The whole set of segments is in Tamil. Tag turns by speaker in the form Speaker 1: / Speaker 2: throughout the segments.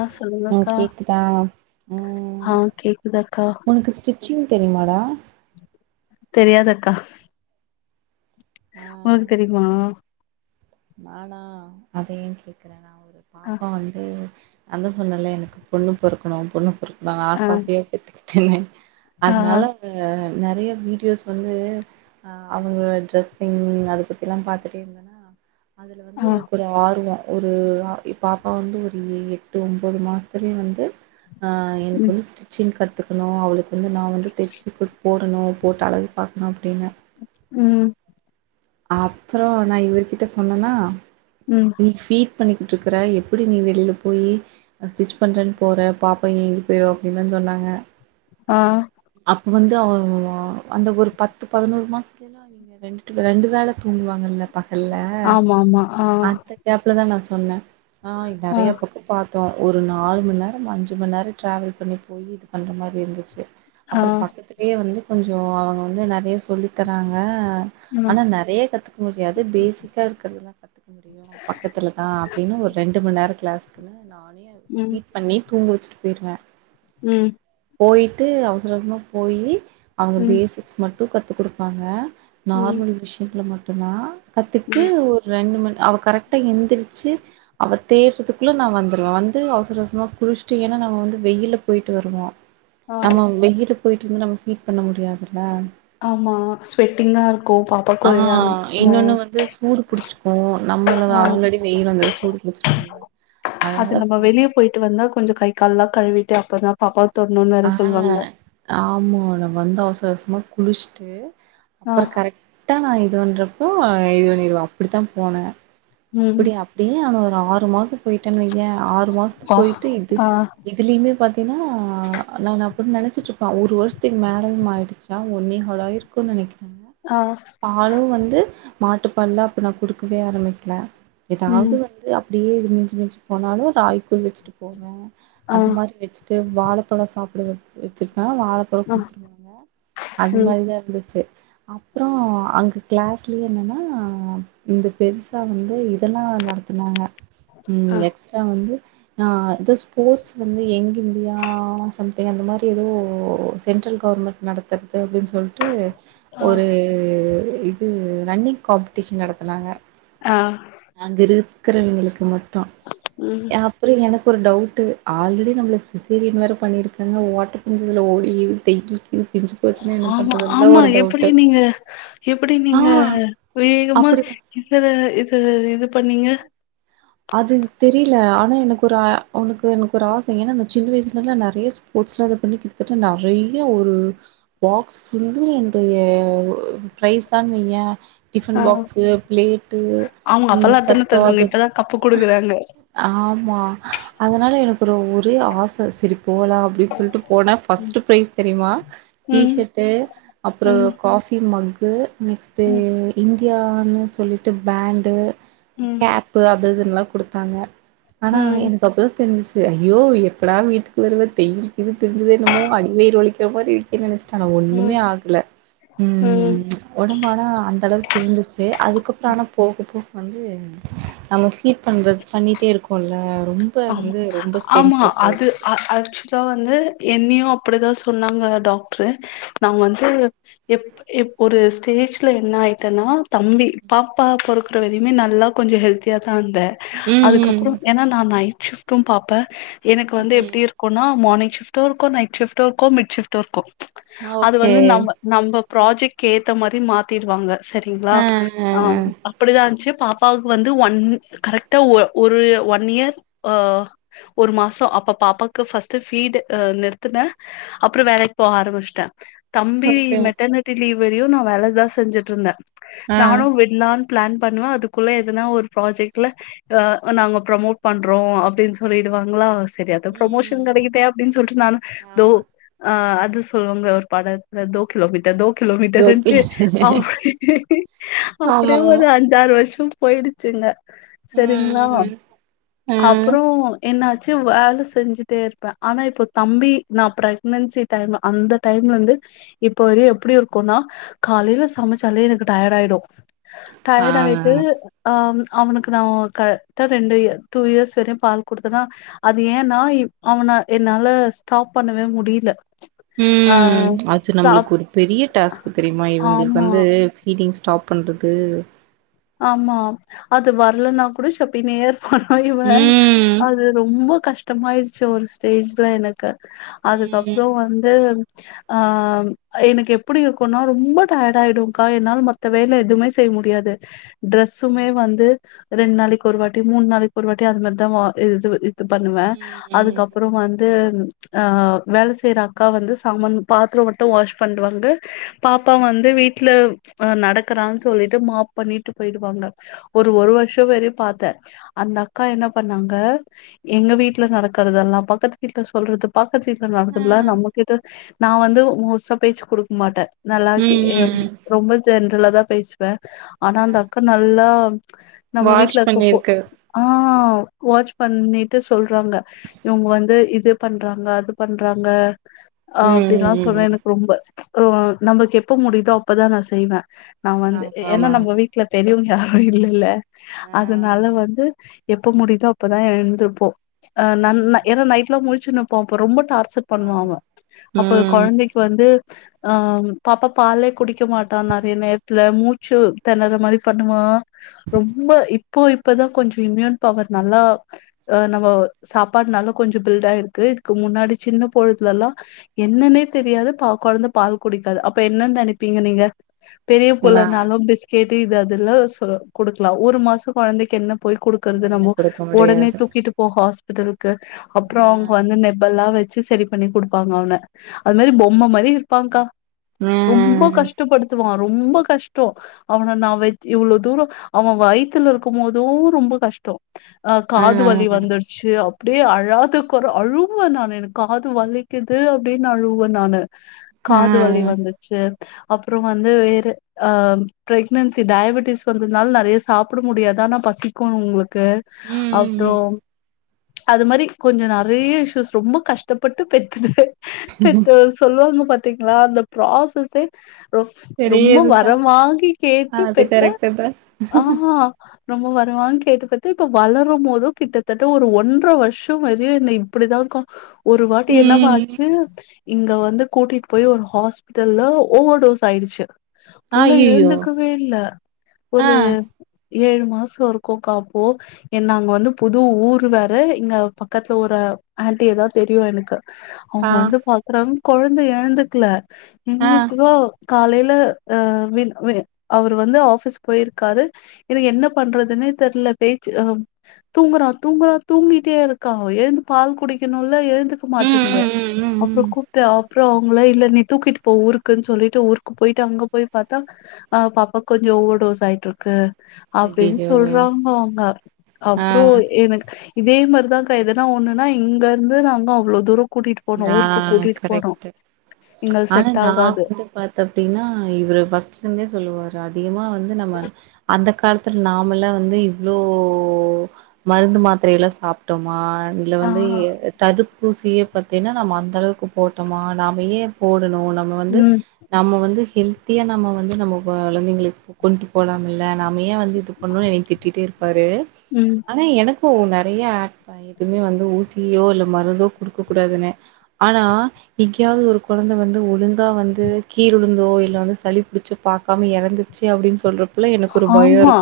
Speaker 1: ஆ
Speaker 2: உம்
Speaker 1: சொல்லுங்கக்கா
Speaker 2: கேக்குதா உம்
Speaker 1: ஆ கேக்குதக்கா
Speaker 2: உனக்கு சிஸ் ச்சின் தெரியமாடா
Speaker 1: தெரியாதுக்கா
Speaker 2: ஆ
Speaker 1: உங்களுக்கு தெரியுமா
Speaker 2: நானா அதன் என் கேக்றே நான் ஒரு
Speaker 1: ஆ
Speaker 2: பாப்பா வந்து அந்த சொன்னல்ல எனக்கு பொண்ணு பொறுக்கணும் பொண்ணு பொறுக்கணு நான் அச
Speaker 1: ஆ
Speaker 2: வாசிய எத் சென்னை
Speaker 1: ஆ
Speaker 2: அதனால நறைய வீடியோஸ் வந்து அஹ் அவங்களோட டிரெஸ்ஸிங் அத பத்தில்லாம் பாத்துட்டே இருந்தேன்னா அதுல வந்து
Speaker 1: ஆ
Speaker 2: எனக்கு ஒரு ஆர்வம் ஒரு பா பாப்பா வந்து ஒரு எட்டு ஒன்பது மாசத்துலயும் வந்து எனக்கு
Speaker 1: ம்
Speaker 2: வந்து ஸ்டிச்சிங் கத் கக்கணும் அவளுக்கு வந்து நான் வந்து தெச்சு குடு போ பணும் போட்டு அழகு பார்க்கணும் அப்படின்னு
Speaker 1: உம்
Speaker 2: அப்புறம் நான் இவர் கிட்ட சொன்னனா
Speaker 1: ம்
Speaker 2: நீ பிட் பண்ணிக்கிட்டு இருக்கற எப்படி நீ வெளியில போய் ஸ்டிச் பண்றன்னு போற பாப்பா எங்கி போயிடுவா அப்படின்னு தான் சொன்னாங்க
Speaker 1: ஆஹ்
Speaker 2: அப்ப வந்து அவ அந்த ஒரு பத்து பதினோரு மாசத்துலைல்லா அவங்க ரெண்டு ரெண்டு வேல தூங்குவாங்கல்ல பகல்ல
Speaker 1: ஆமா ஆமா ஆ
Speaker 2: அந்த கேப்ல தா நா சொன்ன ஆஹ்
Speaker 1: ஆ
Speaker 2: நறைய பக்கம் பாத் மொத்தோ ஒரு நாலு மண் நேரம் அஞ்சு மண் நேர ட்ராவல் பண்ணி போயி இதுபண்ற மாரி இருந்துச்சு
Speaker 1: ஆ ஆ
Speaker 2: அப்புறம் பக்கத்துலேயே வந்து கொஞ்ச சோ வந்து நெறைய சொல்லி தராங்க
Speaker 1: ம்
Speaker 2: ஆனா நெறைய கத்துக்க முடியாது பேசிக்கா இருக்கிறதுல்ல கத்துக்க முடியு பக்கத்துலதா அப்டின்னு ஒரு ரெண்டு மண் நேர க்ளாஸ்க்குனு நா ஃபீட் பண்ணி தூங்க வச்சி போய்ருவ
Speaker 1: உம்
Speaker 2: போயிட்டு அவ அவசரமா போயி அவங்க
Speaker 1: ம்
Speaker 2: பேசிக்ஸ் மட் டு கத்து குடுப்பாங்க நார்மல் விஷயங்கள் மட்டு டுனா
Speaker 1: ம்
Speaker 2: கத்துக்ட்டு ஒரு ரெண்டு மணி நே அவ கரெக்டா எந்திரிச்சு அவ தேடுறதுக்குள்ள நா வந்துருவ வந்து அவசர அவசரமா குளிசிட்டு ஏன்னா நம்ம வந்து வெயில்ல போயிட்டு வருவோ
Speaker 1: ஆ
Speaker 2: நம்ம வெயி போயிட்டுவந்து நம்ம ஃபீட் பண்ண முடியாது துல
Speaker 1: ஆமா ஸ்வெட்டிங்கா இருக்கு பாப்பாக்கு ஒரே அன்
Speaker 2: ஆஹ்
Speaker 1: ஆ
Speaker 2: இன்னொன்னு வந்து சூடு புடிச்சிக்கு நம்மள
Speaker 1: ஆ
Speaker 2: ஆல்ரெடி வெயில் வந்து சூடு புடிச்சிருக்கும்ல
Speaker 1: அது
Speaker 2: அதனால
Speaker 1: நம்ம வெளிய போயிட்டு வந்தா கொஞ்சோ கை கால்லா கழுவிட்டு அப்பதா பாப்பா
Speaker 2: ஆஹ் ஆமா நம்ம வந்து அவசர அவசரமா குளிச்சிட்டு
Speaker 1: ஆ
Speaker 2: அப்புற கரெக் க்ட்டா நா இது பண்றப்போ இது பண்ணிருவா அப்டிதா போனே
Speaker 1: ம்
Speaker 2: அப்டி அப்டியே அவ ஆறு மாச போயிட்டேனு வைய்யே ஆறு மாசத்துக்கு
Speaker 1: பா
Speaker 2: போயிட்டு இது
Speaker 1: ஆ
Speaker 2: இதுலியிமே பாத்தீன்னா நா அப்டி நெனச்சிட்ருப்ப ஒரு வருஷத்துக்கு மேலயுமாயிடுச்சா ஒன்னேகாலாயிருக்கு நெனைக்கிற
Speaker 1: ஆ
Speaker 2: பாலு வந்து மாட்டுப்பால்லா அப்ப நா குடுக்கவே ஆரபிக்கல எதாவுது
Speaker 1: ம்
Speaker 2: வந்து அப்டியே இது மிஞ்சி மிச்சு போனாலு ராய் பூ வெச்சுட்டு போவ
Speaker 1: ஆ
Speaker 2: அது மாரி வெச்சுட்டு வாழ பழோ சாப்புடுவ வெச்சு ஆனா வாழப்பழோம்
Speaker 1: ஆ
Speaker 2: குடுத்துருவாங்க அது
Speaker 1: ம்
Speaker 2: மாரிதா இருந்துச்சு அப்புறோம் அங்கு கிளாஸ்லேயே என்னென்னா இந்த பெருசா வந்து இதெல்லா நடத் துனாங்க உம்
Speaker 1: ஆ
Speaker 2: எக்ஸ்ட்ரா வந்து ஆஹ் இந்த ஸ்போட்ஸ் வந்து யங் இந்தியா ஆ சம்திங் அந்த மாதிரி எதோ சென்ட்ரல் கவுர்மெண்ட் நடத்தர் ததுன் சொல்லிட்டு
Speaker 1: ஆ
Speaker 2: ஒரு இது ரன்னிங் காம்பிட்டிஷன் நடத்துனாங்க
Speaker 1: ஆஹ்
Speaker 2: அங்க இருக்கிறவுங்களுக்கு மட் டு
Speaker 1: ம்
Speaker 2: அப்று எனக்கும் தான் ஒரு டவுட்டு ஆல்ரெடி நம்ளக்கு சிசேரியன் வேற பண்ணிருக்காங்க ஓட்ட பந்துதில ஓடி இது தைக்கி
Speaker 1: ஆமா ஆமா எப்டி
Speaker 2: டவுட்டு
Speaker 1: நீங்க எப்டி
Speaker 2: ஆ
Speaker 1: நீங்க வேகமா
Speaker 2: அப்டி
Speaker 1: இதுல இது இது பண்ணீங்க
Speaker 2: அது தெரிலே ஆனா எனக்கு ஒரு ஆ உனுக்கு எனக்கொரு ஆசை ஏனா நா சின்ன வய்சுலே இருந்து நெறையா ஸ்போட்ஸ்ல அத பண்ணி கிட்டத்தட்ட நெறையா ஒரு பாக்ஸ் ஃபுல்லு என்டுய பிரைஸ் தான் வையேன் டிஃபன்
Speaker 1: ஆ
Speaker 2: பாக்ஸு பிளேட்டு
Speaker 1: அவங்க
Speaker 2: உம்
Speaker 1: அப்பெல்லா அத்தான
Speaker 2: தட்டோ
Speaker 1: தருவாங்க
Speaker 2: அது
Speaker 1: இப்பதா கப்பு குடுக்குறாங்க
Speaker 2: ஆமா அதனால எனக்குள்ள ஒரே ஆச சரி போலாம் அப்டின்டு சொல்லிட்டு போனே
Speaker 1: ம்
Speaker 2: ஃபர்ஸ்ட்டு ப்ரைஸ் தெரிமா
Speaker 1: ம்
Speaker 2: டீஷர்ட்டு அப்றோ
Speaker 1: ம்
Speaker 2: காஃபி மக் து நெக்ஸ்ட்டு
Speaker 1: ம்
Speaker 2: இந் இந்தியான்னு சொல்லிட்டு பேண்டு
Speaker 1: ம்
Speaker 2: கேப் அந்தததுல்லா குடுத்தாங்க ஆனா
Speaker 1: ம்
Speaker 2: எனக்கு அப்பதா தெரிஞ்ஸ் து ஐயோ எப்படா வீட்டுக்கு வருவேன் தேய்ஞ்சு பிருஞ்சு போயிருமோ அடிவயிறு வலிக்கிற மாரி இருக்கே நெனச் ஆனா
Speaker 1: ம்
Speaker 2: ஒண்ணுமே ஆகுல
Speaker 1: ம்.
Speaker 2: உம் ஒடம்பானா அந்த அளவுக்கு இருந்துச்சு அதுக்கப்றோ ஆனா போகப் போ வந்து அங்க கீ பண்றது பண்ணிட்டே இருக் போல
Speaker 1: ஆமா ஆமா அது அ ஆக்சுலா வந்து என்னியும் அப்டிதா சொன்னாங்க டாக்ட்ரு நான் வந்து எப் எப் ஒரு ஸ்டேஜ்ல என்ன ஆயிட்டன்னா தம்பி பாப்பா பொறக்குற வரைக்குமே நல்லா கொஞ்சம் ஹெல்த்தியா தாந்த
Speaker 2: ம் ம்
Speaker 1: அதுக்கப்றோம் ஏனா நா நை ஷிஃப்டும் பாப்பேன் எனக்கு வந்து
Speaker 2: ம்
Speaker 1: எப்படி இருக்குன்னா மார்னிங் ஷிஃப்டும் இருக்கும் நைட் ஷிஃப்டும் இருக்கும் மிட் ஷிஃப்டும் இருக்கும் அது
Speaker 2: ஓகே
Speaker 1: வந்து நம்ம நம்ம ப்ராஜெக்கு ஏத்த மாரி மாத்திடுவாங்க சரிங்க்ளா
Speaker 2: ஆ ஆ ஆ
Speaker 1: ஆஹ் அப்படிதா இன்சு பாப்பாவுக்கு வந்து ஒன் கரெக்டா ஒ ஒரு ஒன் இயர் ஆஹ் ஒரு மாசொ அப்ப பாப்பாக்கு ஃபர்ஸ்ட்டு ஃபீடு நிறுத்துனே அப்புறொ வேலைக்கு போக ஆரம்பிச்சுட்டே தம்பி
Speaker 2: ஓகே
Speaker 1: மெட்டர்னிட்டி லீவ் வெரியு நா வேலதா செஞ்சுட்டு இருந்தே
Speaker 2: ஆ
Speaker 1: நானு விட்லான் பிளான் பண்ணுவே அதுக்குள்ள எதுனா ஒரு ப்ராஜெக்ட்ல அ நாங்க ப்ரொமோட் பண் றோ அப்டின்னு சொல்லிடுவாங்களா சரி அத
Speaker 2: ம்
Speaker 1: ப்ரொமோஷன்
Speaker 2: ம் ம்
Speaker 1: கெடைக்குதே அப்டின்னு சொல்லிட்டு நானு தோ
Speaker 2: ஆமா
Speaker 1: ஆ அத் து சொல்லுவாங்க ஒரு படத்துல தோ கெலம்பிட்ட தோ கெலம்பிட்ட
Speaker 2: ஓகே
Speaker 1: அப்டின்டு அவ்
Speaker 2: ஆமா
Speaker 1: அப்டியே
Speaker 2: ஆமா
Speaker 1: ஒரு அஞ்சாரு வருஷொ போயிடுச்சுங்க சரிங்களா
Speaker 2: ம் ம்
Speaker 1: என்னாச்சு வேல செஞ்சுட்டே இருப்பே ஆனா இப்போ தம்பி நா பிரரெக்னன்சி டைம் அந்த டைம்ல இருந்து இப்ப வரியு எப்டி இருக்குனா காலையில சமச்சாலே எனக்கு டயர்ட் ஆயிடு
Speaker 2: ஆ
Speaker 1: டயட்
Speaker 2: ஆ
Speaker 1: ஆயிட்டு அஹ்ம் அவனுக்கு நா கரெக்டா ரெண்டு டூ இயர்ஸ் வரையு பால் குடுத்தெனா அது ஏன்னா இ அவன என்னால ஸ்டாப் பண்ணவே முடியில
Speaker 2: ம் அது நம்மளுக்கு ஒரு பெரிய டாஸ்க்கு தெரியுமா இவங்களுக்கு
Speaker 1: ஆமா
Speaker 2: வந்து ஃபிடிங்க்ஸ் ஸ்டாப் பண்றது
Speaker 1: ஆமா அது வரலன்னா கூட சப்பினே பான
Speaker 2: ம்
Speaker 1: அது ரொம்ப கஷ்டமாயிடுச்சு ஒரு ஸ்டேஜ்ல எனக்கு
Speaker 2: ம்
Speaker 1: அதுக்கப்புறொ வந்து ஆஹ் எனக்கு எப்டி இருக்குனா ரொம்ப டயட் ஆயிடுக்கா என்னால மத்த வேல எதுவுமே செய்ய முடியாது ட்ரெஸ்ஸுமே வந்து ரெண்டு நாளைக்கு ஒரு வாட்டி மூணு நாளைக்கு ஒரு வாட்டி அது மாரிதா வ இது இ து பண்ணுவே
Speaker 2: ம் ம்
Speaker 1: அதுக்கப்புறொ வந்து அஹ் வேல செய்யுற அக்கா வந்து சாமான் பாத்திரொ மட்டு வாஷ் பண்டுவாங்க பாப்பா வந்து வீட்ல அ நடக்கறான்னு சொல்லிட்டு மாப் பண்ணிட்டு போயிடுவாங்க ஒரு ஒரு வருஷொ வரயொ பாத்தே அந்த அக்கா என்ன பண்ணாங்க எங்க வீட்ல நடக்கறதெல்லா பக்கத்து வீட்ல சொல்றது பக் கத்து வீட்ல
Speaker 2: ஆ
Speaker 1: நடக்குதுறதெல்லா நம்மகிட்ட நா வந்து மோஸ்ட்டா பேச்சு கொடுக்க மாட்டே நல்லா கே
Speaker 2: ம்
Speaker 1: எ
Speaker 2: ம் ம்
Speaker 1: ரொம்ப ஜென்ரலா தா பேசுவே ஆனா
Speaker 2: ஆ
Speaker 1: அந்த அக்கா நல்லா நம்ம
Speaker 2: வாஷ்
Speaker 1: வீட்ல அக்க போ
Speaker 2: பண்ணிருக்கு
Speaker 1: ஆஹ் வாட்ச் பண்ணிட்டு சொல் காங்க இவங்க வந்து இ இது பண்றாங்க அது பண்றாங்க ஆ
Speaker 2: ம்
Speaker 1: அப்டில்லா
Speaker 2: ம் ம்
Speaker 1: [unintelligible]
Speaker 2: ம்
Speaker 1: எனக்கு ரொம்ப கு நமக்கு எப்ப முடியுதோ அப்பதா நா செய்வே நா வந்து
Speaker 2: ஆமா
Speaker 1: ஏனா
Speaker 2: ஆமா ஆமா
Speaker 1: நம் தெரியவங்க யாரும் இல்லல்ல
Speaker 2: ஆ
Speaker 1: அதனால வந்து எப்ப முடியுதோ அப்பதா எழுந்திருப்போ அ நா ந
Speaker 2: ம்
Speaker 1: ஏனா நைட்லா முழி சின்னப்போ அப்போ ரொம்ப டார்ச் சர் பண்ணுவாங்க
Speaker 2: ஆமா
Speaker 1: அப்ப
Speaker 2: ம்
Speaker 1: கொழந்தைக்கு வந்து ஆ பாப்பா பாலே குடிக்க மாட்டா நெறைய நேரத்துல மூச்சு தெனற மாரி பண்ணுவா ரொம்ப இப்போ இப்பதா கொஞ்சோ இம்யூன் பவர் நல்லா ஆ நம்ம சாப்பாடுனால கொஞ்சோ பில்டாயிருக்கு இதுக்கு முன்னாடி சின்ன பொழுதுலலா என்னன்னே தெரியாது பா கொழந்த பால் குடிக்காது அப்ப என்னன் நெனைப்பீங்க நீங்க பெரிய
Speaker 2: நா
Speaker 1: புள்ளனாலு பே கேட்டு இது அதுல சொல் குடுக்கலா ஒரு மாசொ கொழந்தைக்கு என்ன போய் குடுக்கறது
Speaker 2: என்ன
Speaker 1: நம்போ
Speaker 2: குடுக்க
Speaker 1: உடனே
Speaker 2: முடியாது
Speaker 1: தூக்கிட்டு போக ஹாஸ் [unintelligible] க்கு அப்ற
Speaker 2: ஆ
Speaker 1: அவங்க வந்து நெபல்லா வச் வச்சு சேரி பண்ணி குடுப்பாங்க அவன அது மாரி பொம்ம மாரி இருப்பாகா
Speaker 2: ஆ
Speaker 1: ரொம்ப கஷ்டப்படுத்துவா ரொம்ப கஷ்டொ அவன நா வச் இவ்ளோ தூரொ அவ வயித்துல இருக்குபோதும் ரொம்ப கஷ்டொ ஆ காது வலி வந்துருச்சு அப் அப்டியே அழாதுக் அழுவே நானு எனக்கு காது வலிக்குது அப்டின் அழுவே நானு
Speaker 2: ஆ
Speaker 1: காது வலி வந்துர்ச்சு அப்ற வந்து இரு ஆ பிரெக்னன்சி டயபட்டிஸ் வந்ததுனால நெறய சாப்பிட முடியாது ஆனா பசிக்கு [unintelligible] க்கு
Speaker 2: ம் ம் ம்
Speaker 1: அப்றம் அது மாரி கொஞ்சோ நெறய இஷூஸ் ரொம்ப கஷ்டப்பட்டு பெத்த [unintelligible] சொல்லுவாங்க பாத் திங்ளா அந்த ப்ராசஸே ரொ ரொம்ப
Speaker 2: பெரியதுதா
Speaker 1: வரொவாங்கி கேட்டு
Speaker 2: அது
Speaker 1: பெத்த
Speaker 2: கரெக்ட்டு தா
Speaker 1: ஆ ஹா [unintelligible] கேட்டு பெத்து இப்ப வளரும் மோது கிட்டத்தட்ட ஒரு ஒன்றரை வர்ஷோ வரியு என்ன இப்டிதா கா ஒரு வாட்டி என்னவா
Speaker 2: ம்
Speaker 1: ஆச்சு இங்க வந்து கூட்டீட்டு போய் ஒரு ஹாஸ்பிட்டல்ல ஓவர் டோஸ் ஆயிடுச்சு புள்ள
Speaker 2: அய்யய்யோ
Speaker 1: எழுந்து க்கவே இல்ல ஒரு
Speaker 2: ஆ
Speaker 1: ஏழு மாசோ இருக்குகா அப்போ என் நாங்க வந்து புது ஊரு வேற. இங்க பக்கத்துல ஒரு ஆண்டியதா தெரியு எனக்கு
Speaker 2: ஆ
Speaker 1: அவுங்க வந்து பாக்குறாங் கொழந்த எழுந்துக்கல
Speaker 2: ஆ
Speaker 1: இன்னிக்கொ காலைல அஹ் வின் வி அவுரு வந்து ஆஃபிஸ் போய்ருக்காரு. எனக்கு என்ன பண்றதுன்னே தெர்ல. பேச்சு தூங்கறா தூங்கறா தூங்கிட்டே இருக்கா. எழுந்து பால் குடிக்கணும் ல எழுந்துக்க
Speaker 2: ம்
Speaker 1: மாட்டேன்து
Speaker 2: ம் ம் ம்
Speaker 1: அப்புறோ
Speaker 2: ம்
Speaker 1: கூப்டு ஆப் அப்புற அவங்களே இல்ல நீ தூக்கிட்டு போ ஊருக்குன் சொல்லிட்டு ஊருக்கு போய்ட்டு அங்க போய் பாத்தா ஆஹ் பாப்பா கொஞ்சோ ஓவர் டோஸ் ஆயிட்டிருக்கு. அப்டின்
Speaker 2: ஐயையோ
Speaker 1: சொல்றாங்க அவுங்க.
Speaker 2: ஆ
Speaker 1: அப்றோ எனக் இதே மாரிதாக்கா எதுனா ஒண்ணுன்னா இங்க இருந்து நாங்க அவ்ளோ தூரோ கூட்டிட்டு போனோ ஊருக்கு
Speaker 2: ஆஹ்
Speaker 1: கூட்டிட்டு போனோ
Speaker 2: கரெக்டு
Speaker 1: எங்களுக்கு
Speaker 2: ஆனா
Speaker 1: செட்
Speaker 2: நா
Speaker 1: ஆகாது
Speaker 2: வந்து பாத்த அப்டீன்னா இவரு பஸ்ட்ல இருந்தே சொல்லுவாரு அதிகமா வந் வந்து நம்ம அந்தக் காலத்துல நாமெல்லா வந்து இவ்ளோ மருந்து மாத்திரெல்லா சாப்பிட்டோமா மா இல்ல
Speaker 1: ஆ
Speaker 2: வந்து தடுப்பூசிய பத்தீன்னா நம்ம அந்தளவுக்கு போட்டமா நாம ஏ போட் டனு நம்ம வந்து
Speaker 1: ம்
Speaker 2: நம்ம வந்து ஹெல்த்தியா நம்ம வந்து நம்ம கொழந்தைங்களுக்கு கொண்ட்டு போலாம்ல நா நீ ஏ வந்து இப்டி பண்ணூன் என்னை திட்டிட்டே இருப்பாரு.
Speaker 1: ம்
Speaker 2: ஆனா எனக்கூ நெ நெறைய ஆட் எதூமே வந்து ஊசியோ இல்ல மருந்தோ குடு க்க கூடாதுனு ஆனா எங்கயாவது ஒரு கொழந்த வந்து ஒழுங்கா வந்து கீழுந்தோ இல்ல வந்து சளிபுடிச்சு பாக்காம எறந்துச்சு அப்டினு சொல்றப்
Speaker 1: ஆமா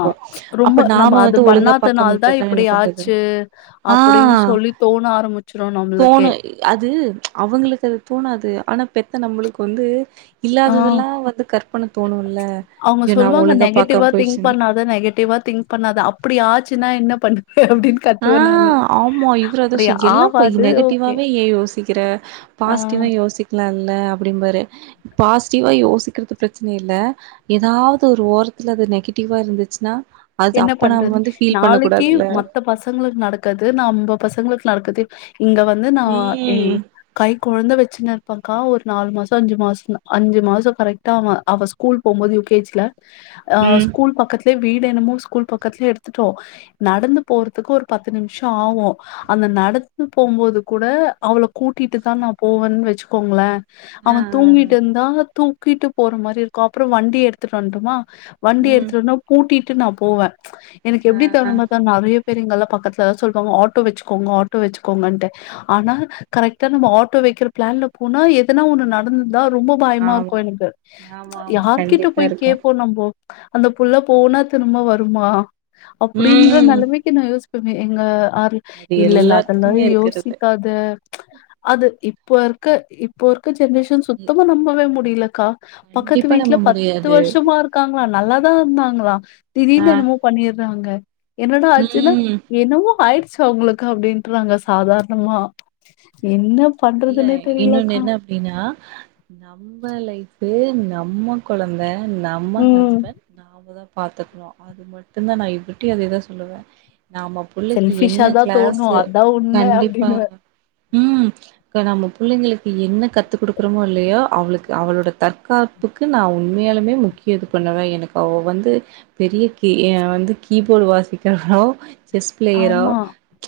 Speaker 1: ரொம்ப நம்ம
Speaker 2: நாம
Speaker 1: அது
Speaker 2: வந்து ஒழுங்கா பாக்காம
Speaker 1: பண்ணாதனால்தா
Speaker 2: விட்டுட்டா என்ன
Speaker 1: இப்டி
Speaker 2: பண்றது?
Speaker 1: ஆச்சு.
Speaker 2: ஆ
Speaker 1: அப்டின் சொல்லி தோண ஆரம்பிச்சுரு நம்ளுக்கு
Speaker 2: தோணு அது அவுங்களுக்கு அது தோ ணாது ஆனா பெத்த நம்மளுக்கு வந்து
Speaker 1: ஆஹ்
Speaker 2: இல்லாததெல்லாம் வந்து கற்பன தோணும்ல.
Speaker 1: அவுங்க
Speaker 2: ஐயோ! நாம
Speaker 1: சொல்வாங்க
Speaker 2: ஒழுங்கா
Speaker 1: நெகட்டிவா
Speaker 2: பாக்காம
Speaker 1: திங்க்
Speaker 2: போயிடுச்சுன்னா
Speaker 1: பண்ணாத நெகட்டிவா திங்க் பண்ணாத அப்டி ஆச்சுன்னா என்ன பண்
Speaker 2: ஆ ஆமா இவர் அத
Speaker 1: அப்டி
Speaker 2: செய் எல்லா போய்
Speaker 1: ஆவாது ஓகே
Speaker 2: நெகட்டிவாவே ஏன் யோசிக்கிற
Speaker 1: ஆ
Speaker 2: பாசிட்டிவா யோசிக்கலா இல்ல அப்டின் பாரு பாசிட்டிவா யோசிக்கிறது பிரச்சன இல்ல ஏதாவது ஒரு ஓரத்துல அது நெகட்டிவா இருந்துச்சுன்னா அது
Speaker 1: என்ன
Speaker 2: அப்ப நம்ம
Speaker 1: பண்றது
Speaker 2: வந்து ஃபீல் பண்ண
Speaker 1: நாளைக்கு
Speaker 2: கூடாதுல்ல
Speaker 1: மத்த பசங்களுக்கு நடக்காது நம்ப பசங்களுக்கு நடக்குது இங்க வந்து நா ஏ
Speaker 2: ம்
Speaker 1: கை கொழந்த வெச்சுன்னு இருப்பன்க்கா ஒரு நாலு மாசோ அஞ்சு மாசத்ல அஞ்சு மாசோ கரெக்டாக அவ அவ ஸ்கூல் போகும்போது யு கே ஜி ல அஹ்
Speaker 2: ம்
Speaker 1: ஸ்கூல் பக்கத்துலயே வீடு என்னமோ ஸ்கூல் பக்கத்துலயே எடுத்துட்டோ நடந்து போறதுக்கு ஒரு பத்து நிமிஷோ ஆகோ அந்த நடந்து போம்போது கூட அவள கூட்டிட்டு தா நா போவேன்னு வெச்சுக்கோங்களே
Speaker 2: ஆ
Speaker 1: அவன்
Speaker 2: ஆ
Speaker 1: தூங்கிட்டு
Speaker 2: ஆ
Speaker 1: இருந்தா தூ தூக்கிட்டு போற மாரி இருக்கு அப்றோ வண்டி எடுத்துட்டு வன்டோமா வண்டி
Speaker 2: ம்
Speaker 1: எடுத்துட்டோனா பூட்டிட் ட்டு நா போவே எனக்கு
Speaker 2: ஆ
Speaker 1: எப்டி
Speaker 2: ஆ
Speaker 1: தோணுமாதா நெறைய பெரியவங்கல்லா பக்கத்துல சொல்வாங்க ஆட்டோ வெச்சுக்கோங்க ஆட்டோ வெச்சுக்கோங்கண்டு ஆனா கரெக்டா நம்ம ஆட்டோ வெக்கிற பிளான்ல போனா எதனா ஒன்னு நடந் தா ரொம்ப பயமா இருக்கோ
Speaker 2: ஆமா
Speaker 1: எனக்கு
Speaker 2: ஆமா ஆமா
Speaker 1: யார்கிட்ட
Speaker 2: கண்டிப்பா
Speaker 1: போய்
Speaker 2: இருக்கு
Speaker 1: கேப்போ நம்போ அந்த புள்ள போனா திரும்ப வ ருமா அப்டின்ற
Speaker 2: ம்
Speaker 1: நெலைமைக்கு நா யோசி ப்போமே எங்க ஆறு
Speaker 2: அது
Speaker 1: இல்லல அதெல்லா
Speaker 2: எல்லாத்துக்குமே இருக்கிறது
Speaker 1: யோசிக்காத ச் அது இப்போ இருக்க இப்போ ருக்க ஜென்ரேஷன்
Speaker 2: இ-
Speaker 1: சுத்தமா நம்பவே மு டிலக்கா பக்கத்து
Speaker 2: கண்டிப்பா
Speaker 1: வீட்ல
Speaker 2: நம்ம
Speaker 1: பத்து
Speaker 2: முடியாது
Speaker 1: வருஷமா இருக்காங்களா நல்லா தா இருந்தாங்களா
Speaker 2: ஆ
Speaker 1: திடீர்னு என்னமோ பண்ணி றாங்க என்னடா ஆச்சுன்னா
Speaker 2: ம்
Speaker 1: என்னமோ ஆய்டுச் சு அவுங்களுக்கு அப்டின்றாங்க சாதாரணமா என்ன
Speaker 2: இல்ல
Speaker 1: பண்றதுன்னே
Speaker 2: இன்னொன்னு
Speaker 1: தெரியலக்கா
Speaker 2: என்ன அப்டின்னா நம்ம லைஃப் ஃபு நம்ம கொழந்த த நம்ம
Speaker 1: ம்
Speaker 2: ஹஸ்பண்ட் நமக்கு தான் பாத்துக்கணும் அது மட்டும்தான் நான் இவர்ட்டியும் அதேதான் சொல்லுவேன் நம்ம புள்ளைக்கு
Speaker 1: செல்ஃபிஷா
Speaker 2: என்ன
Speaker 1: தா தோணு
Speaker 2: கிளாஸ்ஸு
Speaker 1: அதா உண்ம
Speaker 2: கண்டிப்பா
Speaker 1: அப்டின்னுவே
Speaker 2: உம் இப்ப நம்ம புள்ளிங்களுக்கு என்ன கத்து கிடுக்குறோமோ இல்லயோ அவளுக்கு அவளோட தற்காப்பு நா உண்மையாலுமே முக்கியம் இது பண்ணுவே எனக்கு அவ வந்து பெரிய கீ என் வந்து கீபோர்டு வாசிக்கிறானோ செஸ் பிளேயரா ஆம்
Speaker 1: ஆமா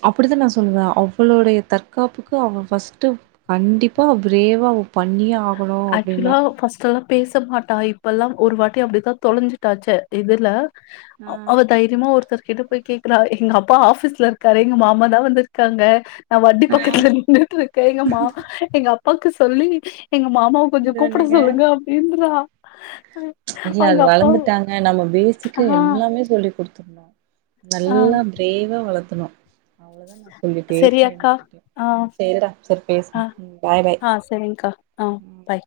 Speaker 2: அப்டித்த நா சொல்லுவே அவளோடைய தற்காப்புக்கு அவ ஃபர்ஸ்ட் டு கண்டிப்பா பிரேவாவ பண்ணியே ஆகனு
Speaker 1: ஆக்சுவலா ஃபர்ஸ்ட் அவ பேச மாட்டா இப் இப்பெல்லா ஒரு வாட்டி அப்டி தா தொலைஞ்சிட்டா சே எதிர்ல அஹ்
Speaker 2: ஆ
Speaker 1: அவ தைரியமா ஒருத்தர் கிட்ட போய் கேக்குறா எங்க அப்பா ஆபீஸ்ல இருக்காரு எங்க மாமா தா வந்திருக்காங்க நா வண்டி
Speaker 2: ஆ
Speaker 1: பக்கத்துல நின்னுட்டு இருக்க எங்க மாமா எங்க அப் அப்பாக்கு சொல்லி எங்க மாமாவ கொஞ்சோ
Speaker 2: இது
Speaker 1: கூப்பிட
Speaker 2: ஒண்ணுங்க
Speaker 1: சொல்லுங்க அப்டின்றா
Speaker 2: இல்ல
Speaker 1: அவங்க
Speaker 2: அது
Speaker 1: அப்பாவு
Speaker 2: வளர்ந்துட்டாங்க நம்ம
Speaker 1: ஆ,
Speaker 2: பேசிக்கா எல்லாமே சொல்லி் குடுத்துருனு
Speaker 1: ஆ
Speaker 2: நல்லா பிரேவா வளத்து துணு அவ்ளோ தா நா சொல்லிட்டே
Speaker 1: சரி
Speaker 2: இருப்பே
Speaker 1: அக்கா.
Speaker 2: இவர்ட
Speaker 1: ஆ,
Speaker 2: சேரிடா செரி
Speaker 1: ஆ,
Speaker 2: பேசலா பாய் பாய்
Speaker 1: ஆ சரிங்க்கா. ஆ, பாய்.